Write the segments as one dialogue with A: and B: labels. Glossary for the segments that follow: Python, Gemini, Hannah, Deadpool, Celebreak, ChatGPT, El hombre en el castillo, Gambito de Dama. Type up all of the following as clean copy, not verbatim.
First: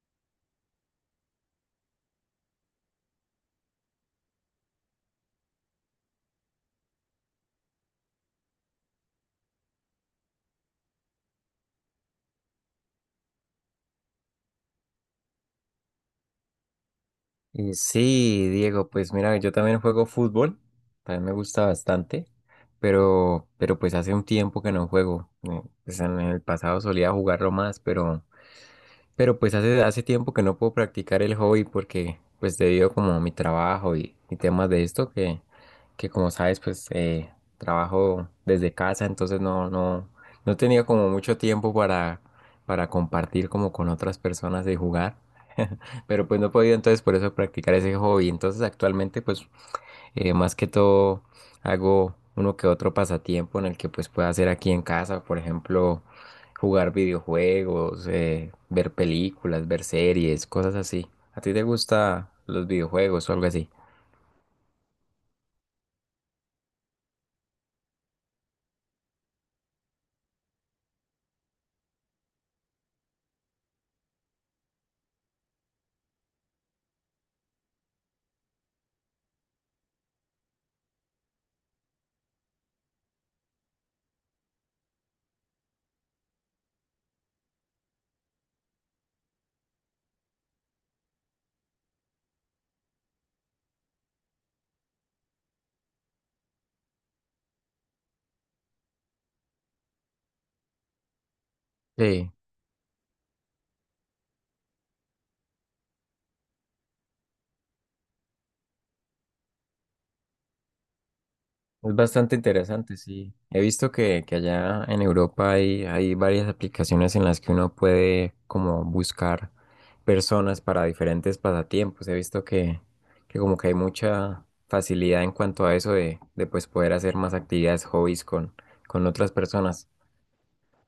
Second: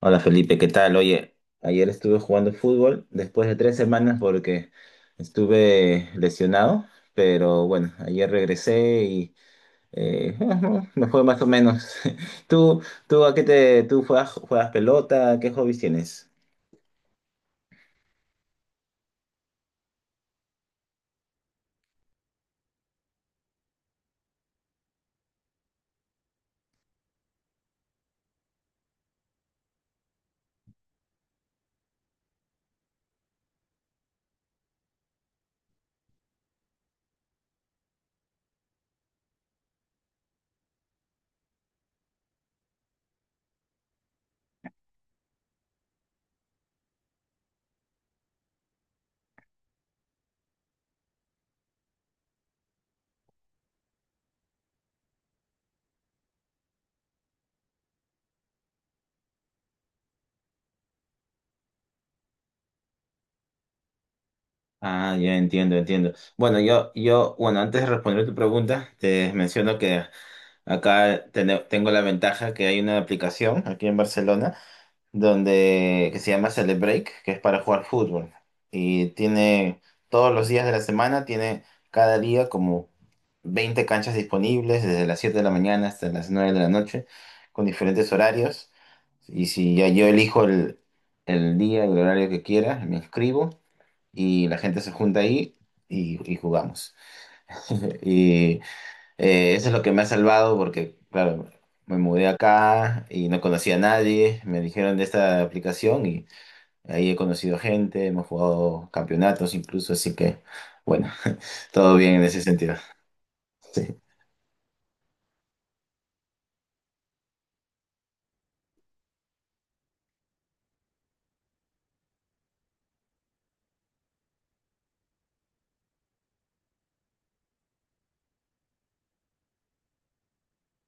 A: Hola Felipe, ¿qué tal? Oye, ayer estuve jugando fútbol después de 3 semanas porque estuve lesionado, pero bueno, ayer regresé y eh, me fue más o menos. ¿Tú, tú juegas pelota? ¿Qué hobbies tienes?
B: Y sí, Diego, pues mira, yo también juego fútbol, también me gusta bastante, pero pues hace un tiempo que no juego. Pues en el pasado solía jugarlo más, pero pues hace tiempo que no puedo practicar el hobby porque pues debido como a mi trabajo y temas de esto que como sabes pues trabajo desde casa entonces no tenía como mucho tiempo para compartir como con otras personas y jugar. Pero pues no he podido entonces por eso practicar ese hobby. Entonces actualmente pues más que todo hago uno que otro pasatiempo en el que pues pueda hacer aquí en casa, por ejemplo, jugar videojuegos, ver películas, ver series, cosas así. ¿A ti te gustan los videojuegos o algo así?
A: Ah, ya entiendo, entiendo. Bueno, bueno, antes de responder tu pregunta, te menciono que acá tengo la ventaja que hay una aplicación aquí en Barcelona donde que se llama Celebreak, que es para jugar fútbol. Y tiene todos los días de la semana, tiene cada día como 20 canchas disponibles, desde las 7 de la mañana hasta las 9 de la noche, con diferentes horarios. Y si ya yo elijo el día y el horario que quiera, me inscribo y la gente se junta ahí y jugamos. Y eso es lo que me ha salvado porque, claro, me mudé
B: Sí.
A: acá y no conocía a nadie. Me dijeron de esta aplicación. Ahí he conocido gente, hemos jugado campeonatos incluso, así que bueno,
B: Es
A: todo bien en
B: bastante
A: ese sentido.
B: interesante, sí. He visto
A: Sí,
B: que allá en Europa hay, hay varias aplicaciones en las que uno puede como buscar personas para diferentes pasatiempos. He visto que como que hay mucha facilidad en cuanto a eso de pues poder hacer más actividades, hobbies con otras personas.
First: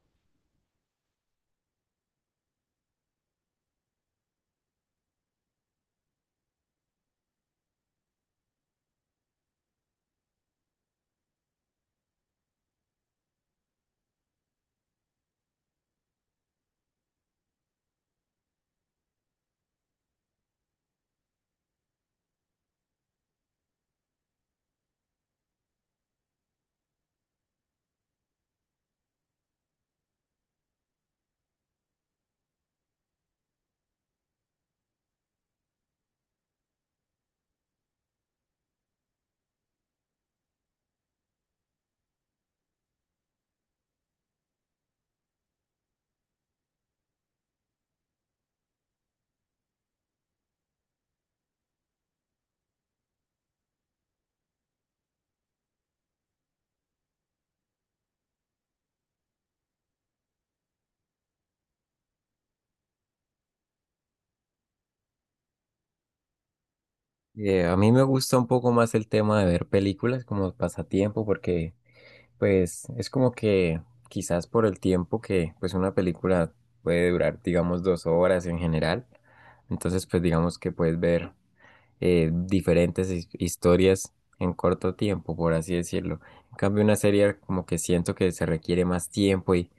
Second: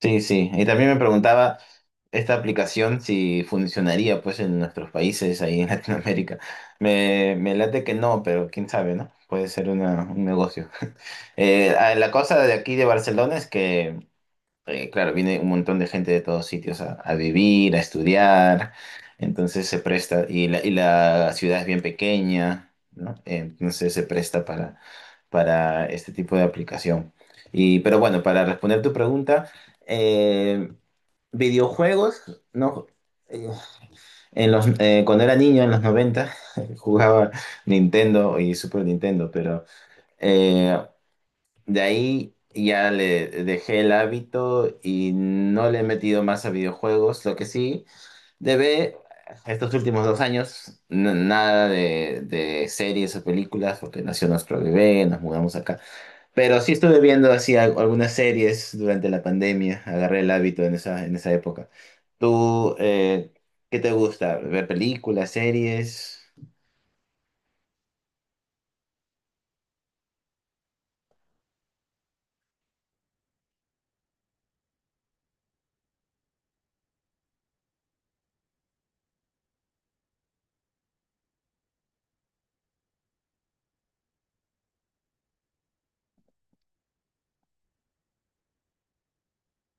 A: sí, sí. Y también me preguntaba esta aplicación si funcionaría pues en nuestros países, ahí en Latinoamérica. Me late que no, pero quién sabe, ¿no? Puede ser un negocio. La cosa de aquí de Barcelona es que claro, viene un montón de gente de todos sitios a vivir, a estudiar, entonces se presta, y y la ciudad es bien pequeña, ¿no? Entonces se presta para este tipo de aplicación. Y pero bueno, para responder tu pregunta, eh, videojuegos, ¿no? Eh, cuando era niño, en los 90 jugaba Nintendo y Super Nintendo, pero... eh, de ahí ya le dejé el hábito y no le he metido más a videojuegos. Lo que sí, debe estos últimos 2 años, nada de series o películas, porque nació nuestro bebé, nos mudamos acá. Pero sí estuve viendo así algunas series durante la pandemia, agarré el hábito en esa época. ¿Tú, qué te gusta? ¿Ver películas, series?
B: A mí me gusta un poco más el tema de ver películas como pasatiempo porque pues es como que quizás por el tiempo que pues una película puede durar, digamos, 2 horas en general. Entonces, pues digamos que puedes ver diferentes historias en corto tiempo, por así decirlo. En cambio, una serie como que siento que se requiere más tiempo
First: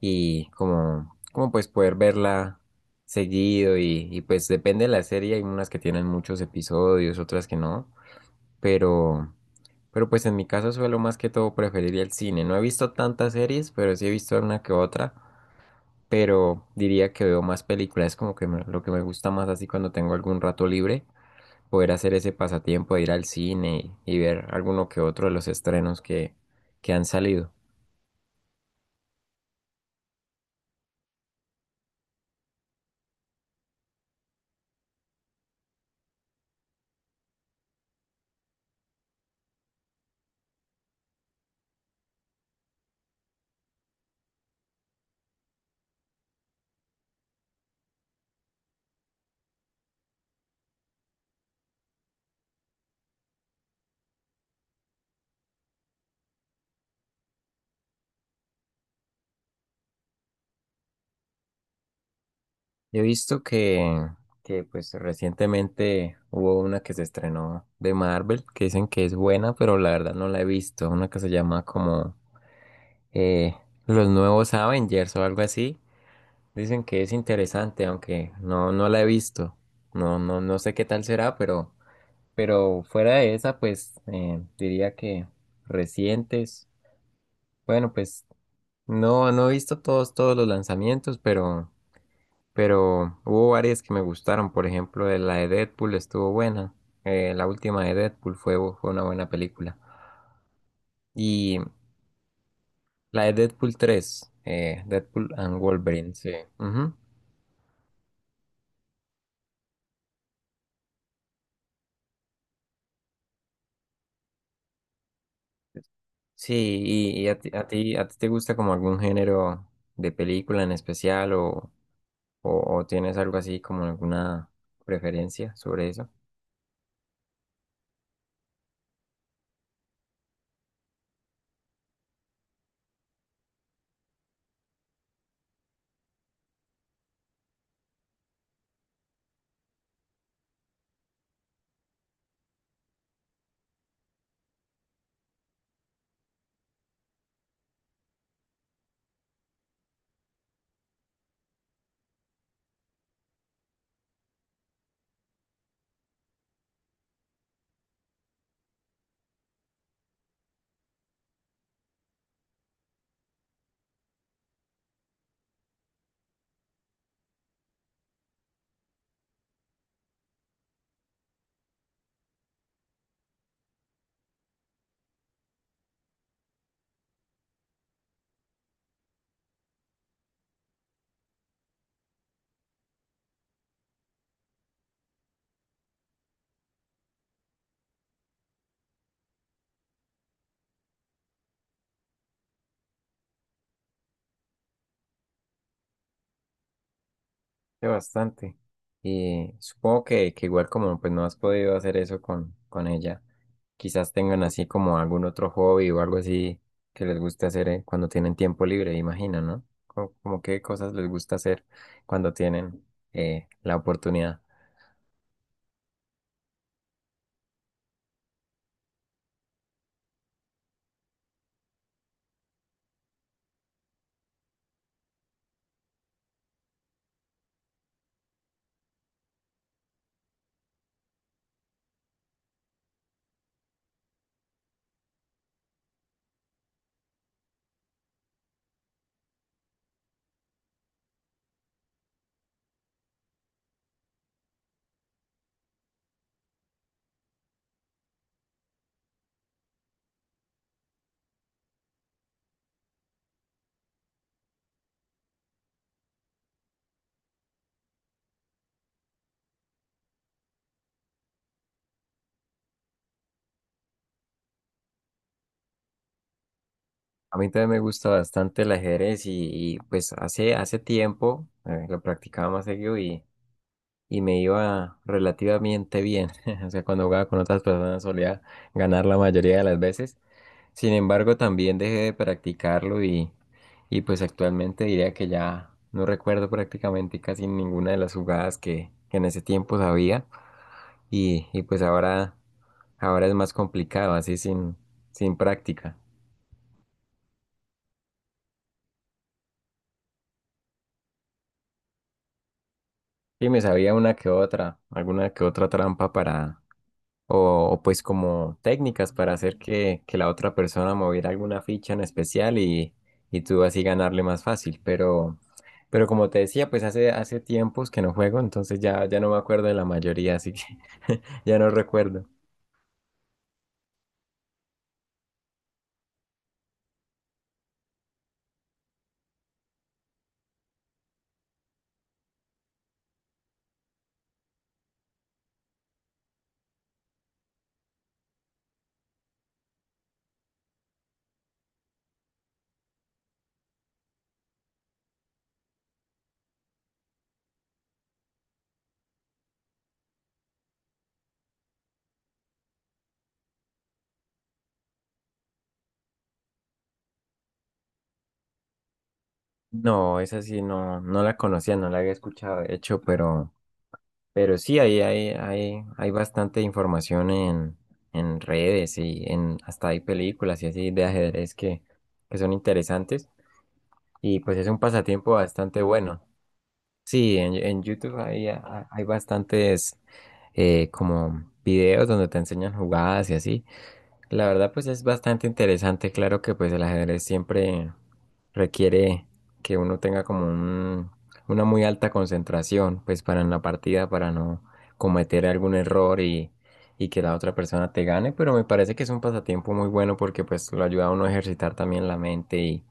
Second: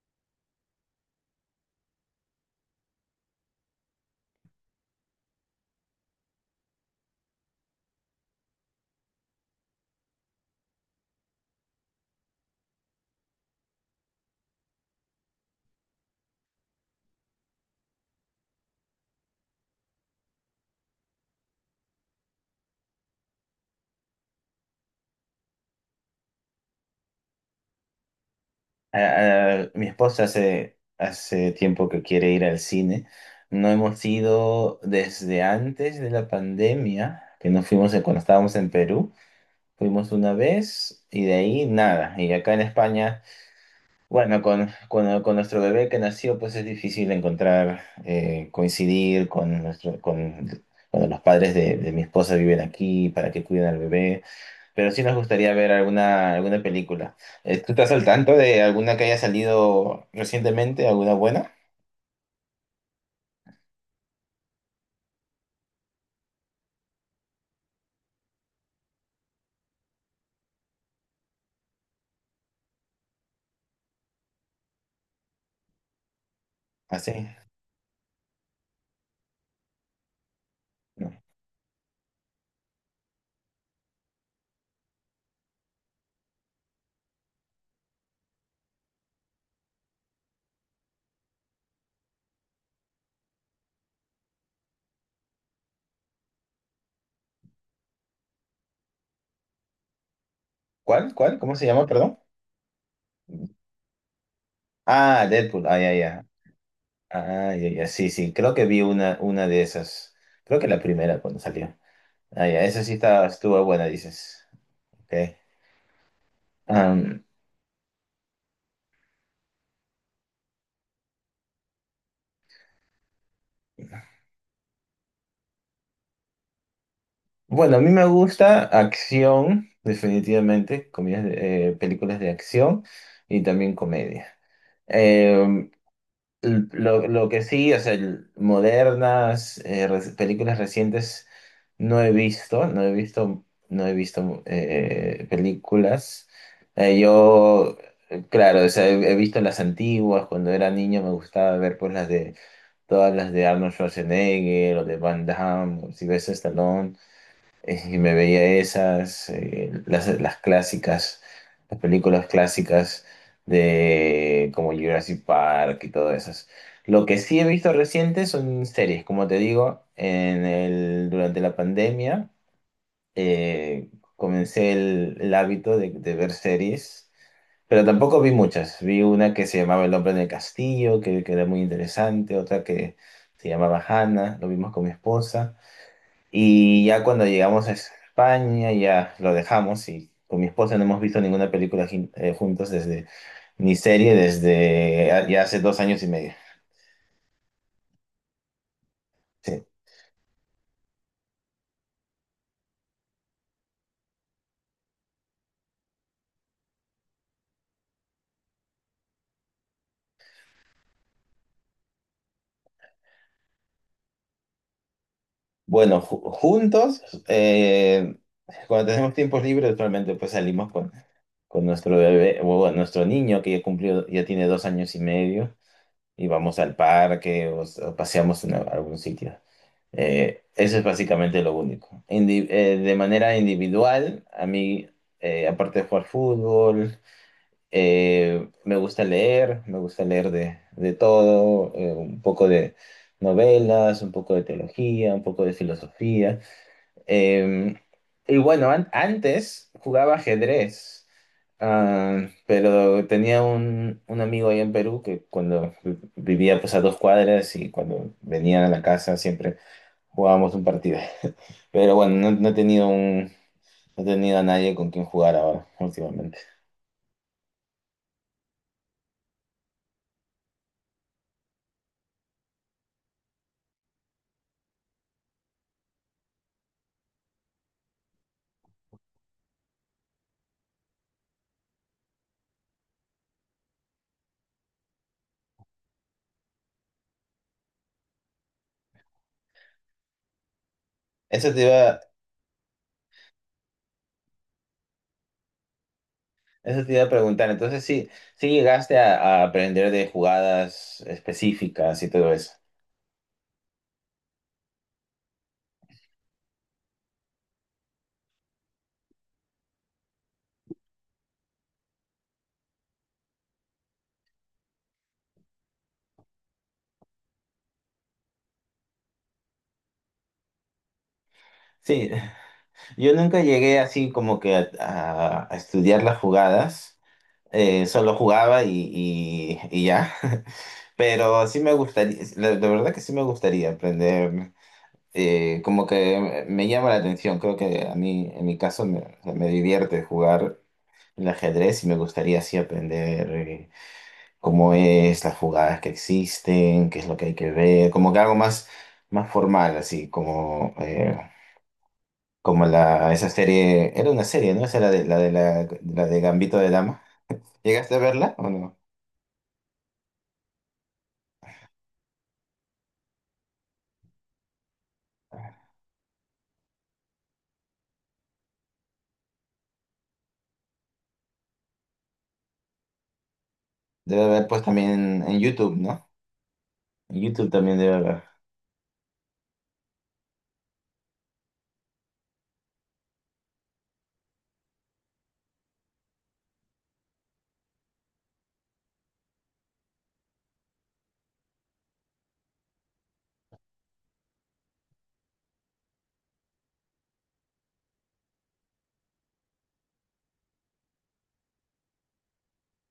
B: y como, como pues poder verla seguido y pues depende de la serie. Hay unas que tienen muchos episodios, otras que no, pero pues en mi caso suelo más que todo preferiría el cine. No he visto tantas series, pero sí he visto una que otra. Pero diría que veo más películas, como que lo que me gusta más así cuando tengo algún rato libre, poder hacer ese pasatiempo de ir al cine y ver alguno que otro de los estrenos que han salido.
A: Mi esposa hace tiempo que quiere ir al cine. No hemos ido desde antes de la pandemia, que nos fuimos cuando estábamos en Perú. Fuimos una vez y de ahí nada. Y acá en España, bueno, con nuestro bebé que nació, pues es difícil encontrar, coincidir con, nuestro, con, cuando los padres de mi esposa viven aquí para que cuiden al bebé. Pero sí nos gustaría ver alguna película. ¿Tú estás al tanto de alguna que haya salido recientemente? ¿Alguna buena?
B: He visto que pues recientemente hubo una que se estrenó de Marvel, que dicen que es buena, pero la verdad no la he visto. Una que se llama como eh, Los Nuevos Avengers o algo así. Dicen que es
A: Así.
B: interesante, aunque no, no la he visto. No, no sé qué tal
A: No.
B: será, pero fuera de esa, pues diría que recientes. Bueno, pues no, no he visto todos, todos los lanzamientos, pero hubo varias que me gustaron. Por ejemplo, la de Deadpool estuvo buena. La última de Deadpool fue, fue una buena película.
A: ¿Cuál? ¿Cuál? ¿Cómo
B: Y
A: se llama? Perdón.
B: la de Deadpool 3,
A: Ah,
B: Deadpool and
A: Deadpool. Ah, ya,
B: Wolverine,
A: ya.
B: sí. Ujú.
A: Ah, ya, ya. Sí, sí. Creo que vi una de esas. Creo que la primera cuando salió. Ah, ya. Esa sí estaba, estuvo buena, dices. Ok.
B: Sí, y,
A: Am,
B: y a ti, a ti te gusta como algún género de película en especial o tienes algo así como alguna preferencia sobre eso?
A: bueno, a mí me gusta acción, definitivamente. Comidas películas de acción y también comedia. Em, lo que sí, o sea, modernas, películas recientes no he visto, no he visto, no he visto películas. Eh, yo, claro, o sea, he visto las antiguas, cuando era niño me gustaba ver pues todas las de Arnold Schwarzenegger o de Van Damme o Sylvester Stallone, y me veía las clásicas, las películas clásicas de como Jurassic Park y todas esas. Lo que sí he visto reciente son series, como te digo, durante la pandemia eh, comencé el hábito de ver series, pero tampoco vi muchas. Vi una que se llamaba El hombre en el castillo, que era muy interesante, otra que se llamaba Hannah, lo vimos con mi esposa. Y ya cuando llegamos a España, ya lo dejamos y con mi esposa no hemos visto ninguna película juntos desde, ni serie desde ya hace 2 años y medio.
B: Sí, bastante. Y
A: Sí.
B: supongo que igual como pues no has podido hacer eso con ella, quizás tengan así como algún otro hobby o algo así que les guste hacer cuando tienen tiempo libre, imagino, ¿no? Como, como qué cosas les gusta hacer cuando tienen la oportunidad.
A: Bueno, juntos, eh, cuando tenemos tiempos libres, actualmente pues salimos con nuestro bebé, o bueno, nuestro niño que ya cumplió, ya tiene 2 años y medio. Y vamos al parque o paseamos en algún sitio. Eso es básicamente lo único. De manera individual, a mí, aparte de jugar fútbol, me gusta leer de todo, un poco de novelas, un poco de teología, un poco de filosofía. Eh, y bueno, antes jugaba ajedrez, pero tenía un amigo ahí en Perú que cuando vivía pues a 2 cuadras y cuando venían a la casa siempre jugábamos un partido. Pero bueno, no, no he tenido a nadie con quien jugar ahora últimamente.
B: A mí también me gusta bastante el ajedrez y, pues hace tiempo, lo practicaba más seguido y me iba relativamente bien. O sea, cuando jugaba con otras personas solía ganar la mayoría de las veces. Sin embargo, también dejé de practicarlo y pues actualmente diría que ya no recuerdo prácticamente casi ninguna de las jugadas que en ese tiempo sabía
A: Eso te
B: y pues
A: iba,
B: ahora es más complicado, así sin, sin práctica.
A: eso te iba a preguntar. Entonces sí, sí llegaste a aprender de jugadas específicas y todo eso.
B: Sí, me sabía una que otra, alguna que otra trampa para, o pues como técnicas para hacer que la otra persona moviera alguna ficha en especial y tú así ganarle más fácil. Pero como te decía, pues hace tiempos que no juego, entonces ya no me acuerdo de la mayoría, así que ya no
A: Sí,
B: recuerdo.
A: yo nunca llegué así como que a estudiar las jugadas, solo jugaba y ya, pero sí me gustaría, la verdad que sí me gustaría aprender, como que me llama la atención, creo que a mí, en mi caso, me, o sea, me divierte jugar el ajedrez y me gustaría así aprender cómo es, las jugadas que existen, qué es lo que hay que ver, como que algo más formal, así como... como esa serie, era una serie, ¿no? Esa era la de Gambito de Dama. ¿Llegaste a verla o no?
B: No, esa sí no, no la conocía, no la había escuchado, de hecho, pero sí, hay bastante información en redes y en, hasta hay películas y así de ajedrez que son interesantes
A: Debe
B: y
A: haber
B: pues
A: pues
B: es un
A: también
B: pasatiempo
A: en YouTube,
B: bastante
A: ¿no?
B: bueno.
A: En
B: Sí,
A: YouTube también
B: en
A: debe
B: YouTube
A: haber.
B: hay, hay bastantes como videos donde te enseñan jugadas y así. La verdad, pues es bastante interesante. Claro que pues el ajedrez siempre requiere que uno tenga como una muy alta concentración, pues para en la partida, para no cometer algún error y que la otra persona te gane. Pero me parece que es un pasatiempo muy bueno porque pues lo ayuda a uno a ejercitar también la mente y,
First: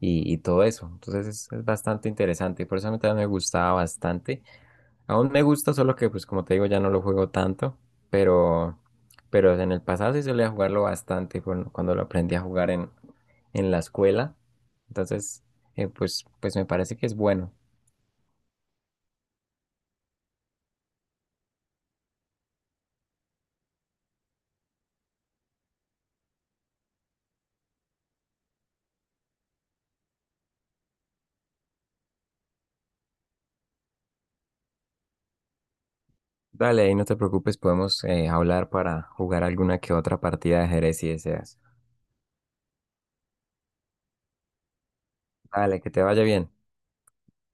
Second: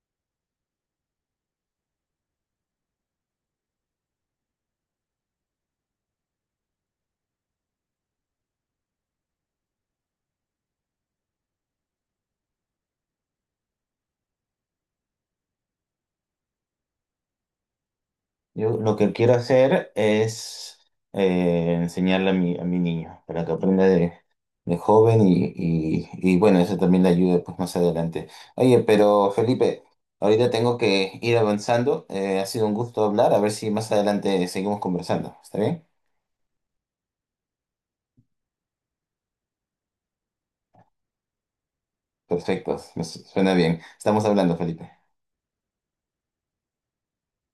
B: y, y todo eso. Entonces es bastante interesante. Por eso a mí también me gustaba bastante. Aún me gusta, solo que pues como te digo ya no lo juego tanto, pero pero en el pasado sí solía jugarlo bastante cuando, cuando lo aprendí a jugar en la escuela. Entonces, pues, pues me parece que es bueno.
A: Yo lo que quiero hacer es enseñarle a mi niño para que aprenda de joven y bueno, eso también le ayude pues más adelante. Oye, pero Felipe, ahorita tengo que ir avanzando. Ha sido un gusto hablar. A ver si más adelante seguimos conversando. ¿Está bien?
B: Dale, ahí no te preocupes, podemos hablar para jugar alguna que otra partida de ajedrez si deseas.
A: Perfecto, me suena bien. Estamos hablando, Felipe.
B: Dale, que te vaya bien.